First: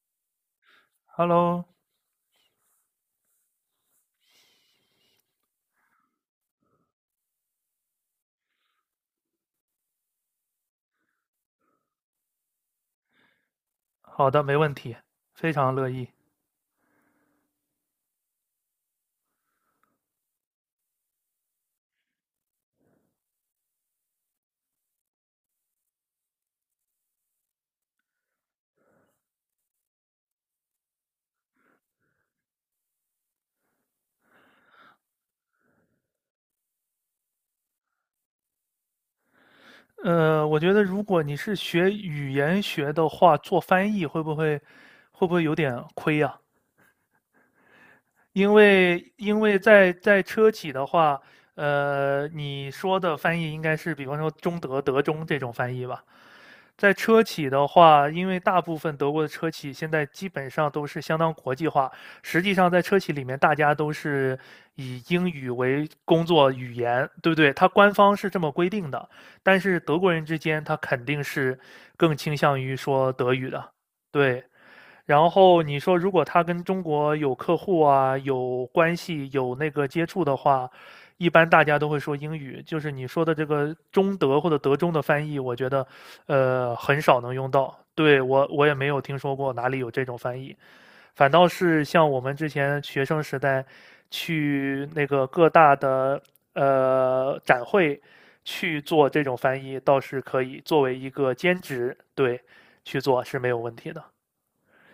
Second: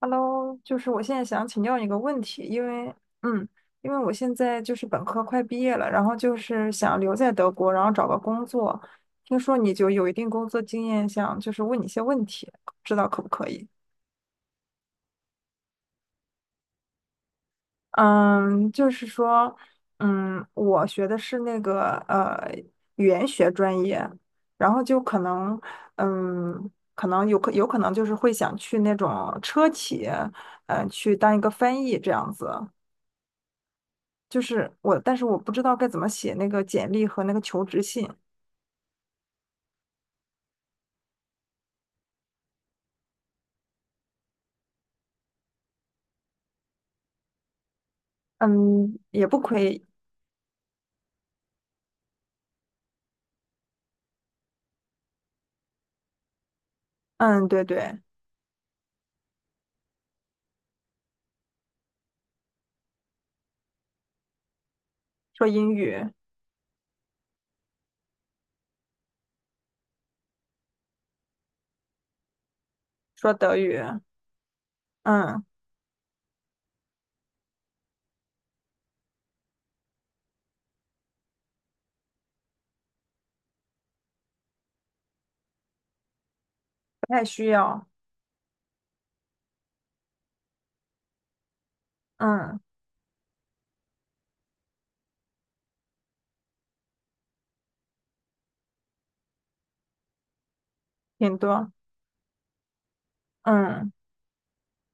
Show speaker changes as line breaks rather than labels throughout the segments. Hello，就是我现在想请
Hello，
教你个问题，因为，嗯，因为我现在就是本科快毕业了，然后就是想留在德国，然后找个工作。听说你就有一定工作经验，想就是问你一些问题，不知道可不可以？
好的，没问题，非常乐意。
嗯，就是说，我学的是那个语言学专业，然后就可能，可能有可能就是会想去那种车企，嗯、去当一个翻译这样子。就是我，但是我不知道该怎么写那个简历和那个求职信。
我觉得如果你是学语言学的话，做翻译会不会有点亏啊？因
嗯，
为
也
因
不
为
亏。
在车企的话，你说的翻译应该是比方说中德、德中这种翻译吧？在车企
嗯，对
的
对。
话，因为大部分德国的车企现在基本上都是相当国际化。实际上，在车企里面，大家都是以英
说
语
英
为
语。
工作语言，对不对？它官方是这么规定的，但是德国人之间，他肯定是更倾向于说
说
德语
德
的。
语。
对，然
嗯，
后你说，如果他跟中国有客户啊、有关系、有那个接触的话，一般大家都会说英语。就是你说的这个中德或者德中的翻译，我觉得，很
不
少
太
能
需
用到。
要。
对，我也没有听说过哪里有这种翻译，反倒是像我们之
嗯，
前学生时代去那个各大的展会去做这种翻译，倒是可以作为一个
挺
兼
多。
职，对，去做是没有问题
嗯
的。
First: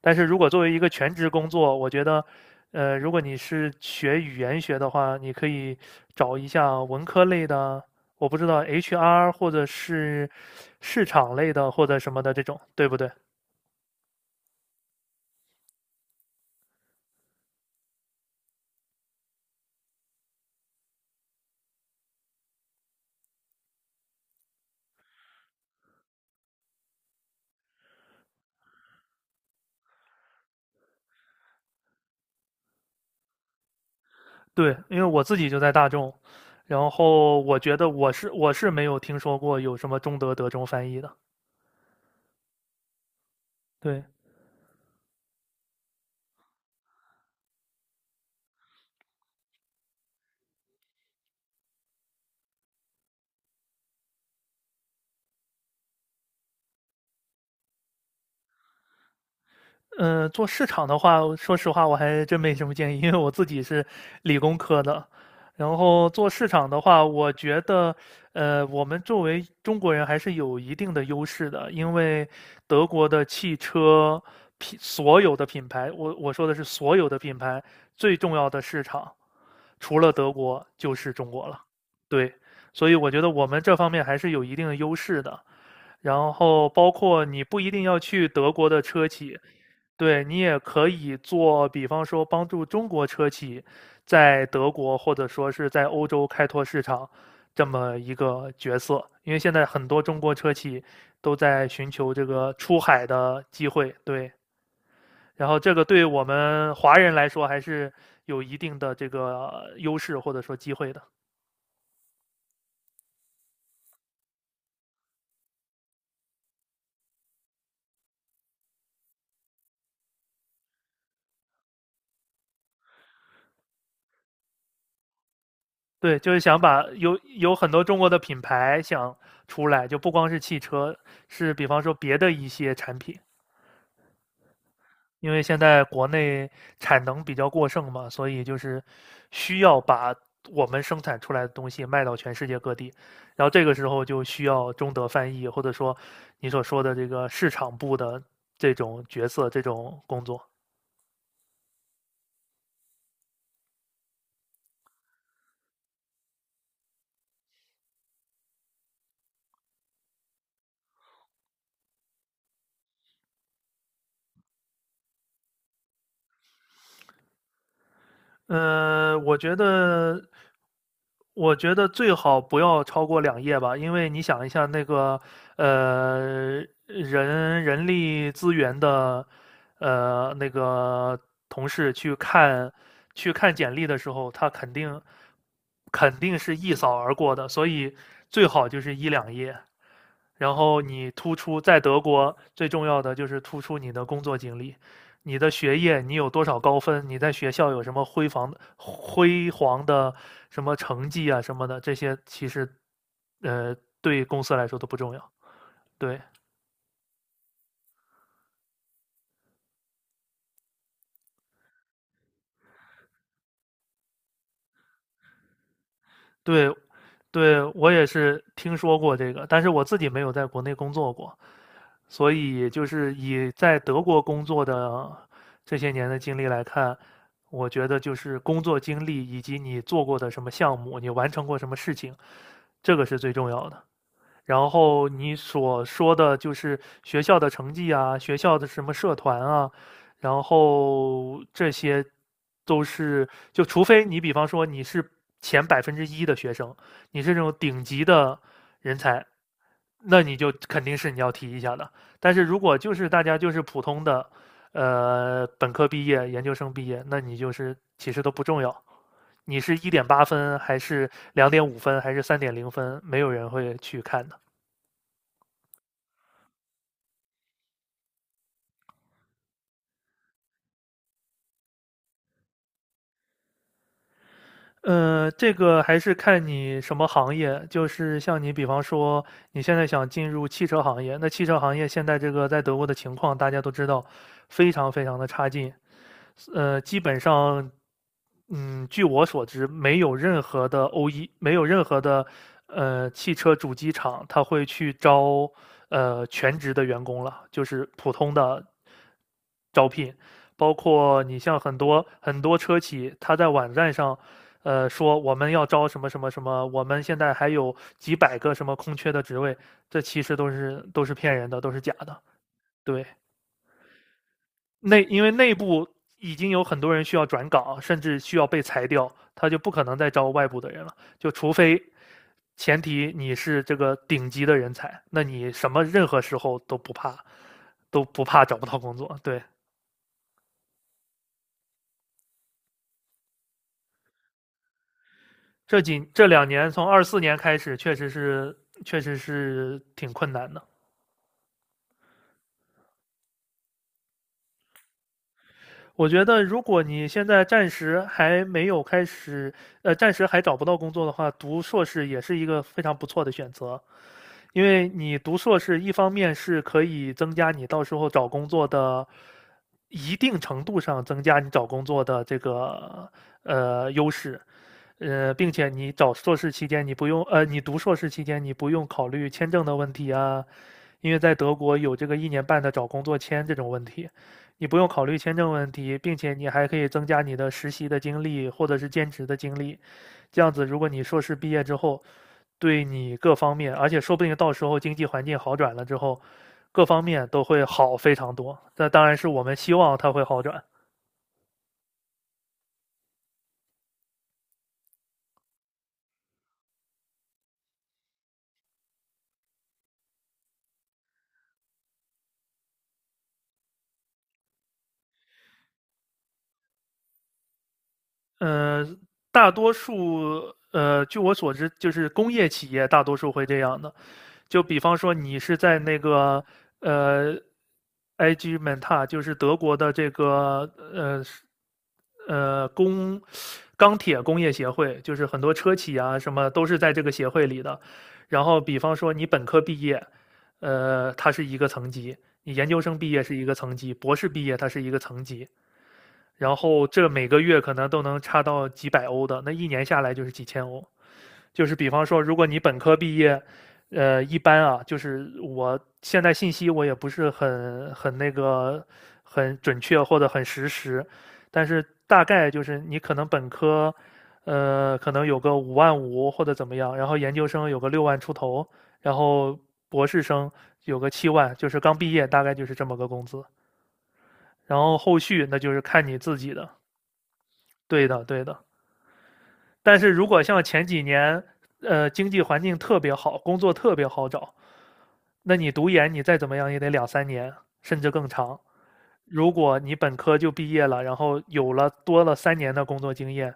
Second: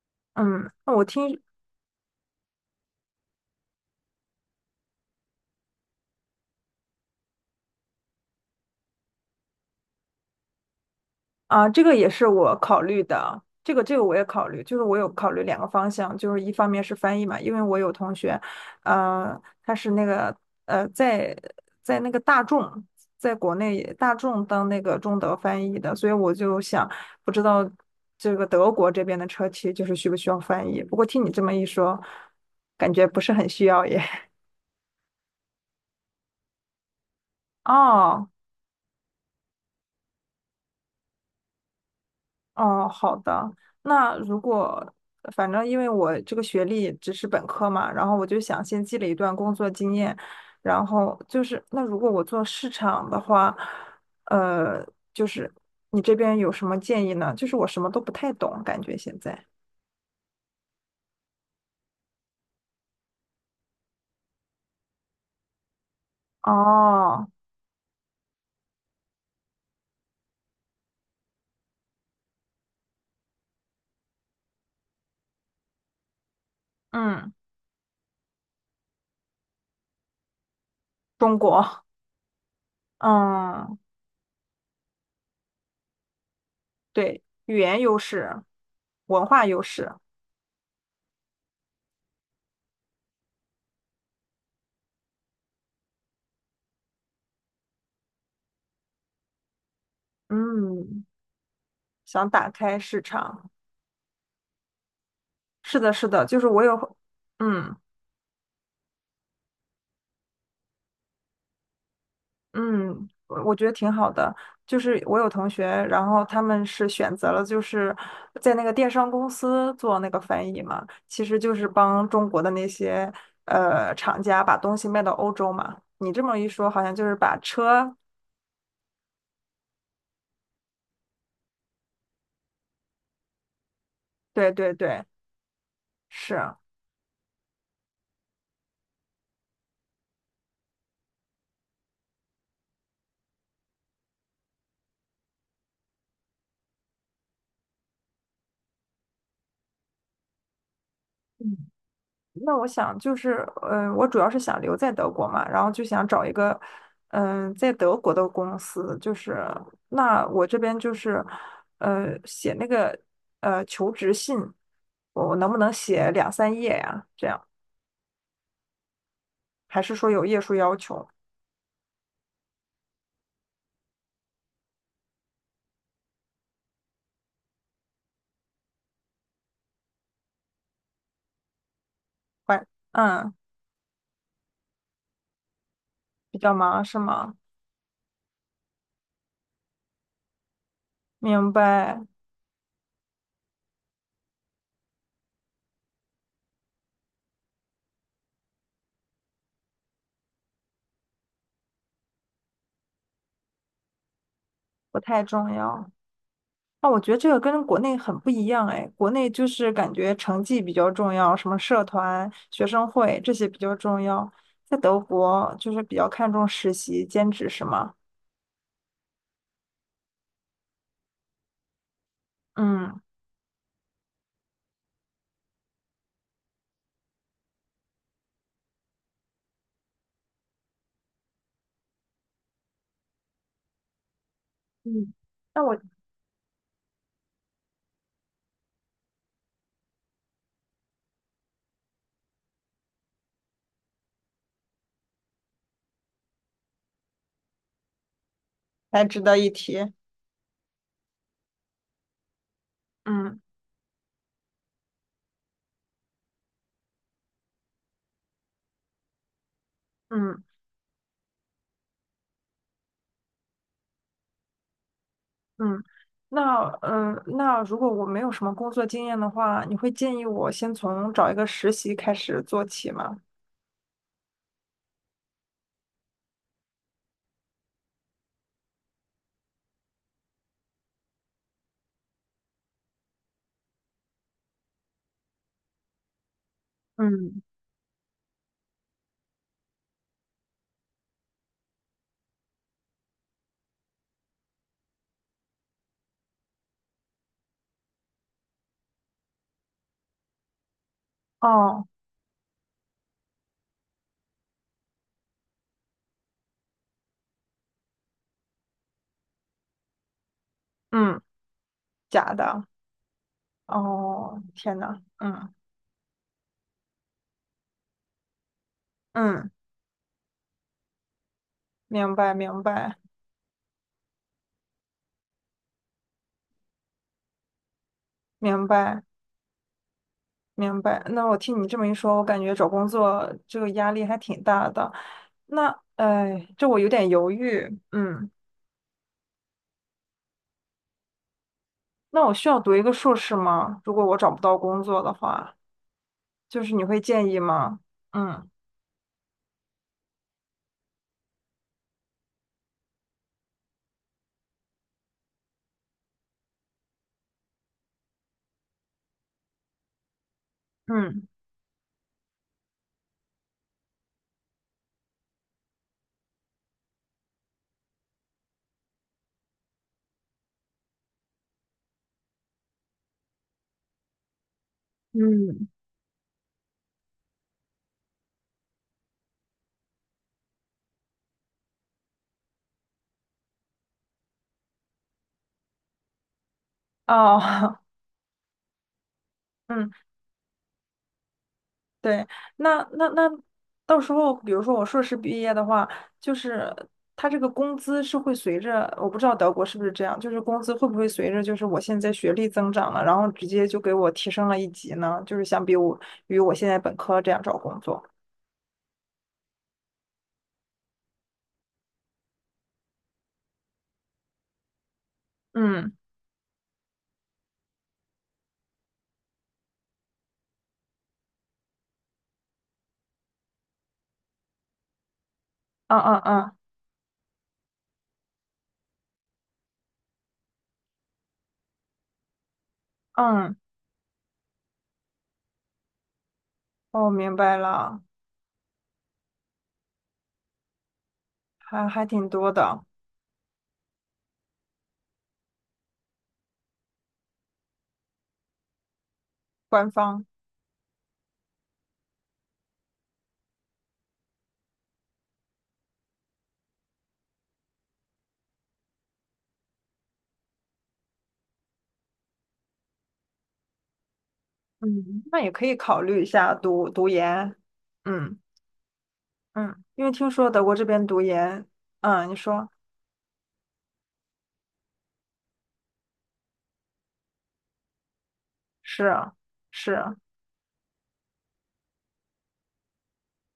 但是如果作
嗯，
为一个
那我
全职
听。
工作，我觉得，如果你是学语言学的话，你可以找一下文科类的，我不知道 HR 或者是市场类
啊，
的
这
或
个
者
也
什么
是
的这
我
种，
考
对不
虑
对？
的，这个我也考虑，就是我有考虑两个方向，就是一方面是翻译嘛，因为我有同学，他是那个呃在在那个大众，在国内大众当那个中德翻译的，所以我就想不知道这个德国这边的车企就是需不需要翻译，不过听你这么一说，感觉不是很需要耶。
对，因为我自己就在大众，然后我觉得我
哦，
是我是没有听说过有什么中德德中翻译的，
哦，好的。
对。
那如果反正因为我这个学历只是本科嘛，然后我就想先积累一段工作经验，然后就是那如果我做市场的话，呃，就是你这边有什么建议呢？就是我什么都不太懂，感觉现在。
嗯，做市场的话，说实话我还真没什么建议，因为我自己是理工科的。然后做市场的话，
哦。
我觉得，我们作为中国人还是有一定的优势的，因为德国的汽车所有的品牌，我说的是所有的
嗯，
品牌，最重要的市场除了德国就是中
中
国了。
国。
对，所以我觉得我们这
嗯，
方面还是有一定的优势的。然后包
对，
括你
语
不一
言
定要
优
去
势，
德国的车
文
企，
化优势。
对你也可以做，比方说帮助中国车企在德国或者说是在欧洲开拓市场这么一个角色，因为现在很多中国车企
嗯，
都在寻求这
想打
个出
开市
海的
场。
机会，对，然后这
是
个
的，
对
是
我
的，就是我
们华
有。
人来说还
嗯。
是有一定的这个优势或者说机会的。
嗯，我我觉得挺好的。就是我有同学，然后他们是选择了就是在那个电商公司做那个翻译嘛，其实就是帮中国的那些厂家把东西卖到欧洲嘛。你
对，
这
就
么
是
一
想
说，
把
好像就是
有
把
有很多
车。
中国的品牌想出来，就不光是汽车，是比方说别的一些产品，
对对对，
因为现在国
是。
内产能比较过剩嘛，所以就是需要把我们生产出来的东西卖到全世界各地，然后这个时候就需要中德翻译，或者说你所说的这个市场部的这种角色、这种工作。
那我想就是，我主要是想留在德国嘛，然后就想找一个，嗯、在德国的公司，就是那我这边就是，写那个求职信，我能不能写两三页呀？这样
呃，我觉
还是说
得，
有页数要求？
我觉得最好不要超过两页吧，因为你想一下那个，呃，人力资源的，那个同事去
快。
看去
嗯，
看简历的时候，他肯定
比较
是一
忙
扫
是
而过
吗？
的，所以最好就是一两页。然后你突
明
出在德
白，
国最重要的就是突出你的工作经历，你的学业你有多少高分，你在学校有什么辉煌的什么成绩啊什么的，这些其实呃对公司来说都不
不
重
太
要。
重要。
对
那我觉得这个跟国内很不一样哎，国内就是感觉成绩比较重要，什么社团、学生会这些比较重要。在德国就是比较看重
对，
实习、兼职，
对，
是
我
吗？
也是听说过这个，但是我自己没有在国内工作过，所以就
嗯。
是以在德国工作的这些年的经历来看，我觉得就是工作经历以及你做过的什么项目，你完成过什么事情，这个是最重要的。然后
嗯，
你
那我
所说的就是学校的成绩啊，学校的什么社团啊，然后这些都是就除非你比方说你是前1%的学生，你是这种顶级的人
还值
才，
得一提。
那你就肯定是你要提一下的。但是如果就是大家
嗯
就是普通的，本科毕业、研究生毕业，那你就是其实都不重要。你是一点八
嗯
分还是2.5分还是3.0分，没有人会去看的。
嗯，那那如果我没有什么工作经验的话，你会建议我先从找一个实习开始做起吗？
这个还是看你什么行业。就是像你，比方说你现在想进入汽车行业，那汽车行业现在这个在德国的情况，大家都知道，非常非常的差劲。基本
嗯。
上，据我所知，没有任何的 OE,没有任何的汽车主机厂，他会去招全职的员工了，就是普通的招聘。包括你像很
哦。
多很多车企，他在网站上，说我们要招什么什么什么，我们现在还有几百个什么空缺的职位，这其实都是
嗯，
骗人的，都是假的。
假的。
对，
哦，天呐。
因为
嗯
内部已经有很多人需要转岗，甚至需要被裁掉，他
嗯，
就不可能再招外部的人了，就除非
明白明
前
白。
提你是这个顶级的人才，那你什么任何时候都不怕，都不怕找不
明
到工
白，
作。对，
明白。那我听你这么一说，我感觉找工作这个压力还挺大的。那，
这两
哎，这
年
我
从
有
二
点
四
犹
年开
豫。
始，确实
嗯，
是确实是挺困难的。
那我需要读一个硕士吗？如果我找不到工作的话，
我觉得，如
就是
果
你会
你现
建议
在暂
吗？
时还
嗯
没有开始，暂时还找不到工作的话，读硕士也是一个非常不错的选择。因为你读硕士，一方面是可以增加你到时候找工作的一定程度上增
嗯
加你找工作的这个优势，并且你找硕士期间你不用呃，你读硕士期间你不用考虑签证的问题啊，因为在德国有这个一年半的找工作签这种问题，你不用考虑签证
嗯，
问题，并且你还可以增加你的实习的经历或者是兼职的经历，这样子如果你硕士毕业之后。对你各方面，而且说不定到时候经济环境好转了之后，各方面都会
哦，
好非常多。那当然是我们 希
嗯。
望它会好转。
对，那到时候，比如说我硕士毕业的话，就是他这个工资是会随着，我不知道德国是不是这样，就是工资会不会随着就是我现在学历增长了，然后直接就给我提升了一级呢？就是相比我与我现在本科这样找工作。
嗯、呃大多数据我所知，就是工业企业大多数会这样的。就比方说你是在
嗯
那个呃，IG Menta,就是德国的这个呃呃工钢铁工业协会，就是很多车企
嗯
啊
嗯
什么
嗯
都是在这个协会里的。然后比方说你本科毕业，它是一个层级；你研究生毕业是一个
嗯。
层级，博士毕业它是一个层级。然后这
哦，
每
明
个
白
月可能都
了，
能差到几百欧的，那一年下来就是几千欧。就是
还
比方
还
说，
挺
如果
多
你本
的，
科毕业，一般啊，就是我现在信息我也不是很那个很准
官
确或
方。
者很实时，但是大概就是你可能本科，可能有个5万5或者怎么样，然后研究生有个6万出头，然后博士生有个7万，就是刚毕业大概就是这么个工资，然后后
嗯，那
续
也
那
可
就
以
是
考
看你
虑一
自己
下
的。
读读研。
对的，
嗯
对的。
嗯，
但
因
是
为
如
听
果
说
像
德国这
前几
边读
年，
研。嗯，
经
你
济环
说。
境特别好，工作特别好找，那你读研你再怎么样也得两三年，甚至更长。
是啊。
如果
是
你本
啊。
科就毕业了，然后有了多了三年的工作经验，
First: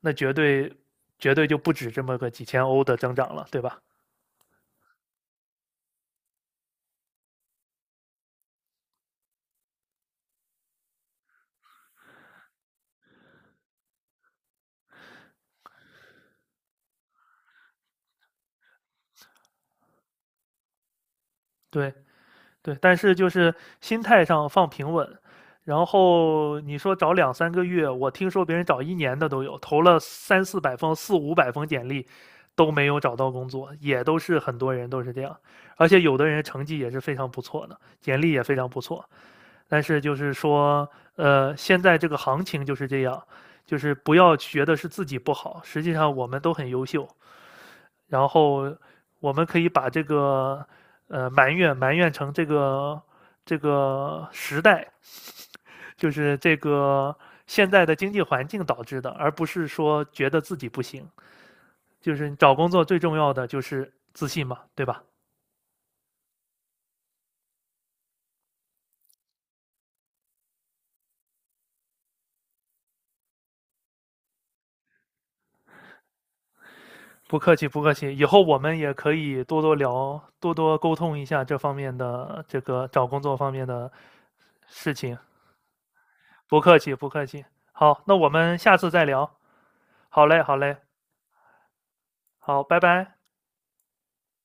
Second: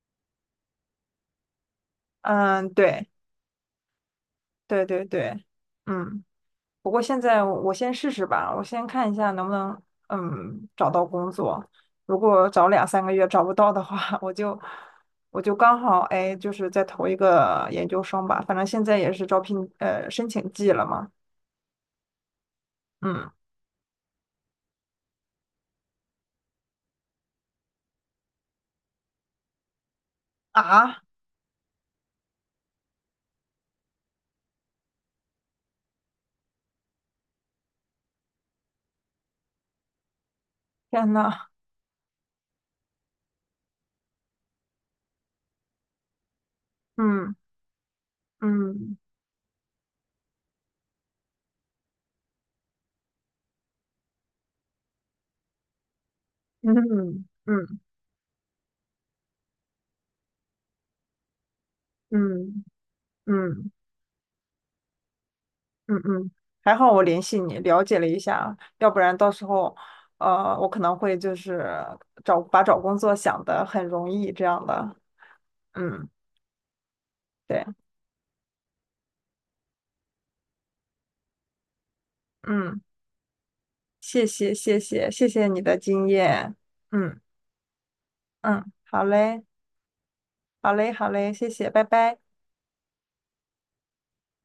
那绝对就不止这么个几千
嗯，
欧的
对
增长了，对吧？
对对对，嗯。不过现在我先试试吧，我先看一下能不能嗯找到工作。如果找两三个月找不到的话，我就刚好哎，就是再投一个研究生吧。反正现在也是招聘申请季了嘛。
对，对，但是就
嗯。
是心态上放平稳，然后你说找两三个月，我听说别人找一年的都有，投了三四百封、
啊，
四五百封简历，都没有找到工作，也都是很多人都是这样，而且有的人成绩也是非常不错的，简历也非常不错，但是就是说，
天呐。
现在这个行情就是这样，就是不要觉得是自己不好，实际上我们都很优秀，
嗯
然后
嗯
我们可以把这个埋怨埋怨成这个时代，就是这
嗯
个
嗯
现
嗯
在的经济环境导致的，而不是说觉得自己不行。就是找
嗯
工作最重要的就
嗯。
是自信嘛，对吧？
嗯嗯，还好我联系你，了解了一下，要不然到时候，我可能会就是找把找工作想的很容易这样的。嗯，
不客
对，
气，不客气。以后我们也可以多多聊，多多沟通一下这方面的这
嗯，
个找工作方面的
谢谢谢
事
谢
情。
谢谢你的经验，
不客气，不
嗯
客气。好，那我们
嗯，
下次再
好
聊。
嘞
好嘞，好
好
嘞，
嘞好嘞，谢谢，拜拜。
好，拜拜。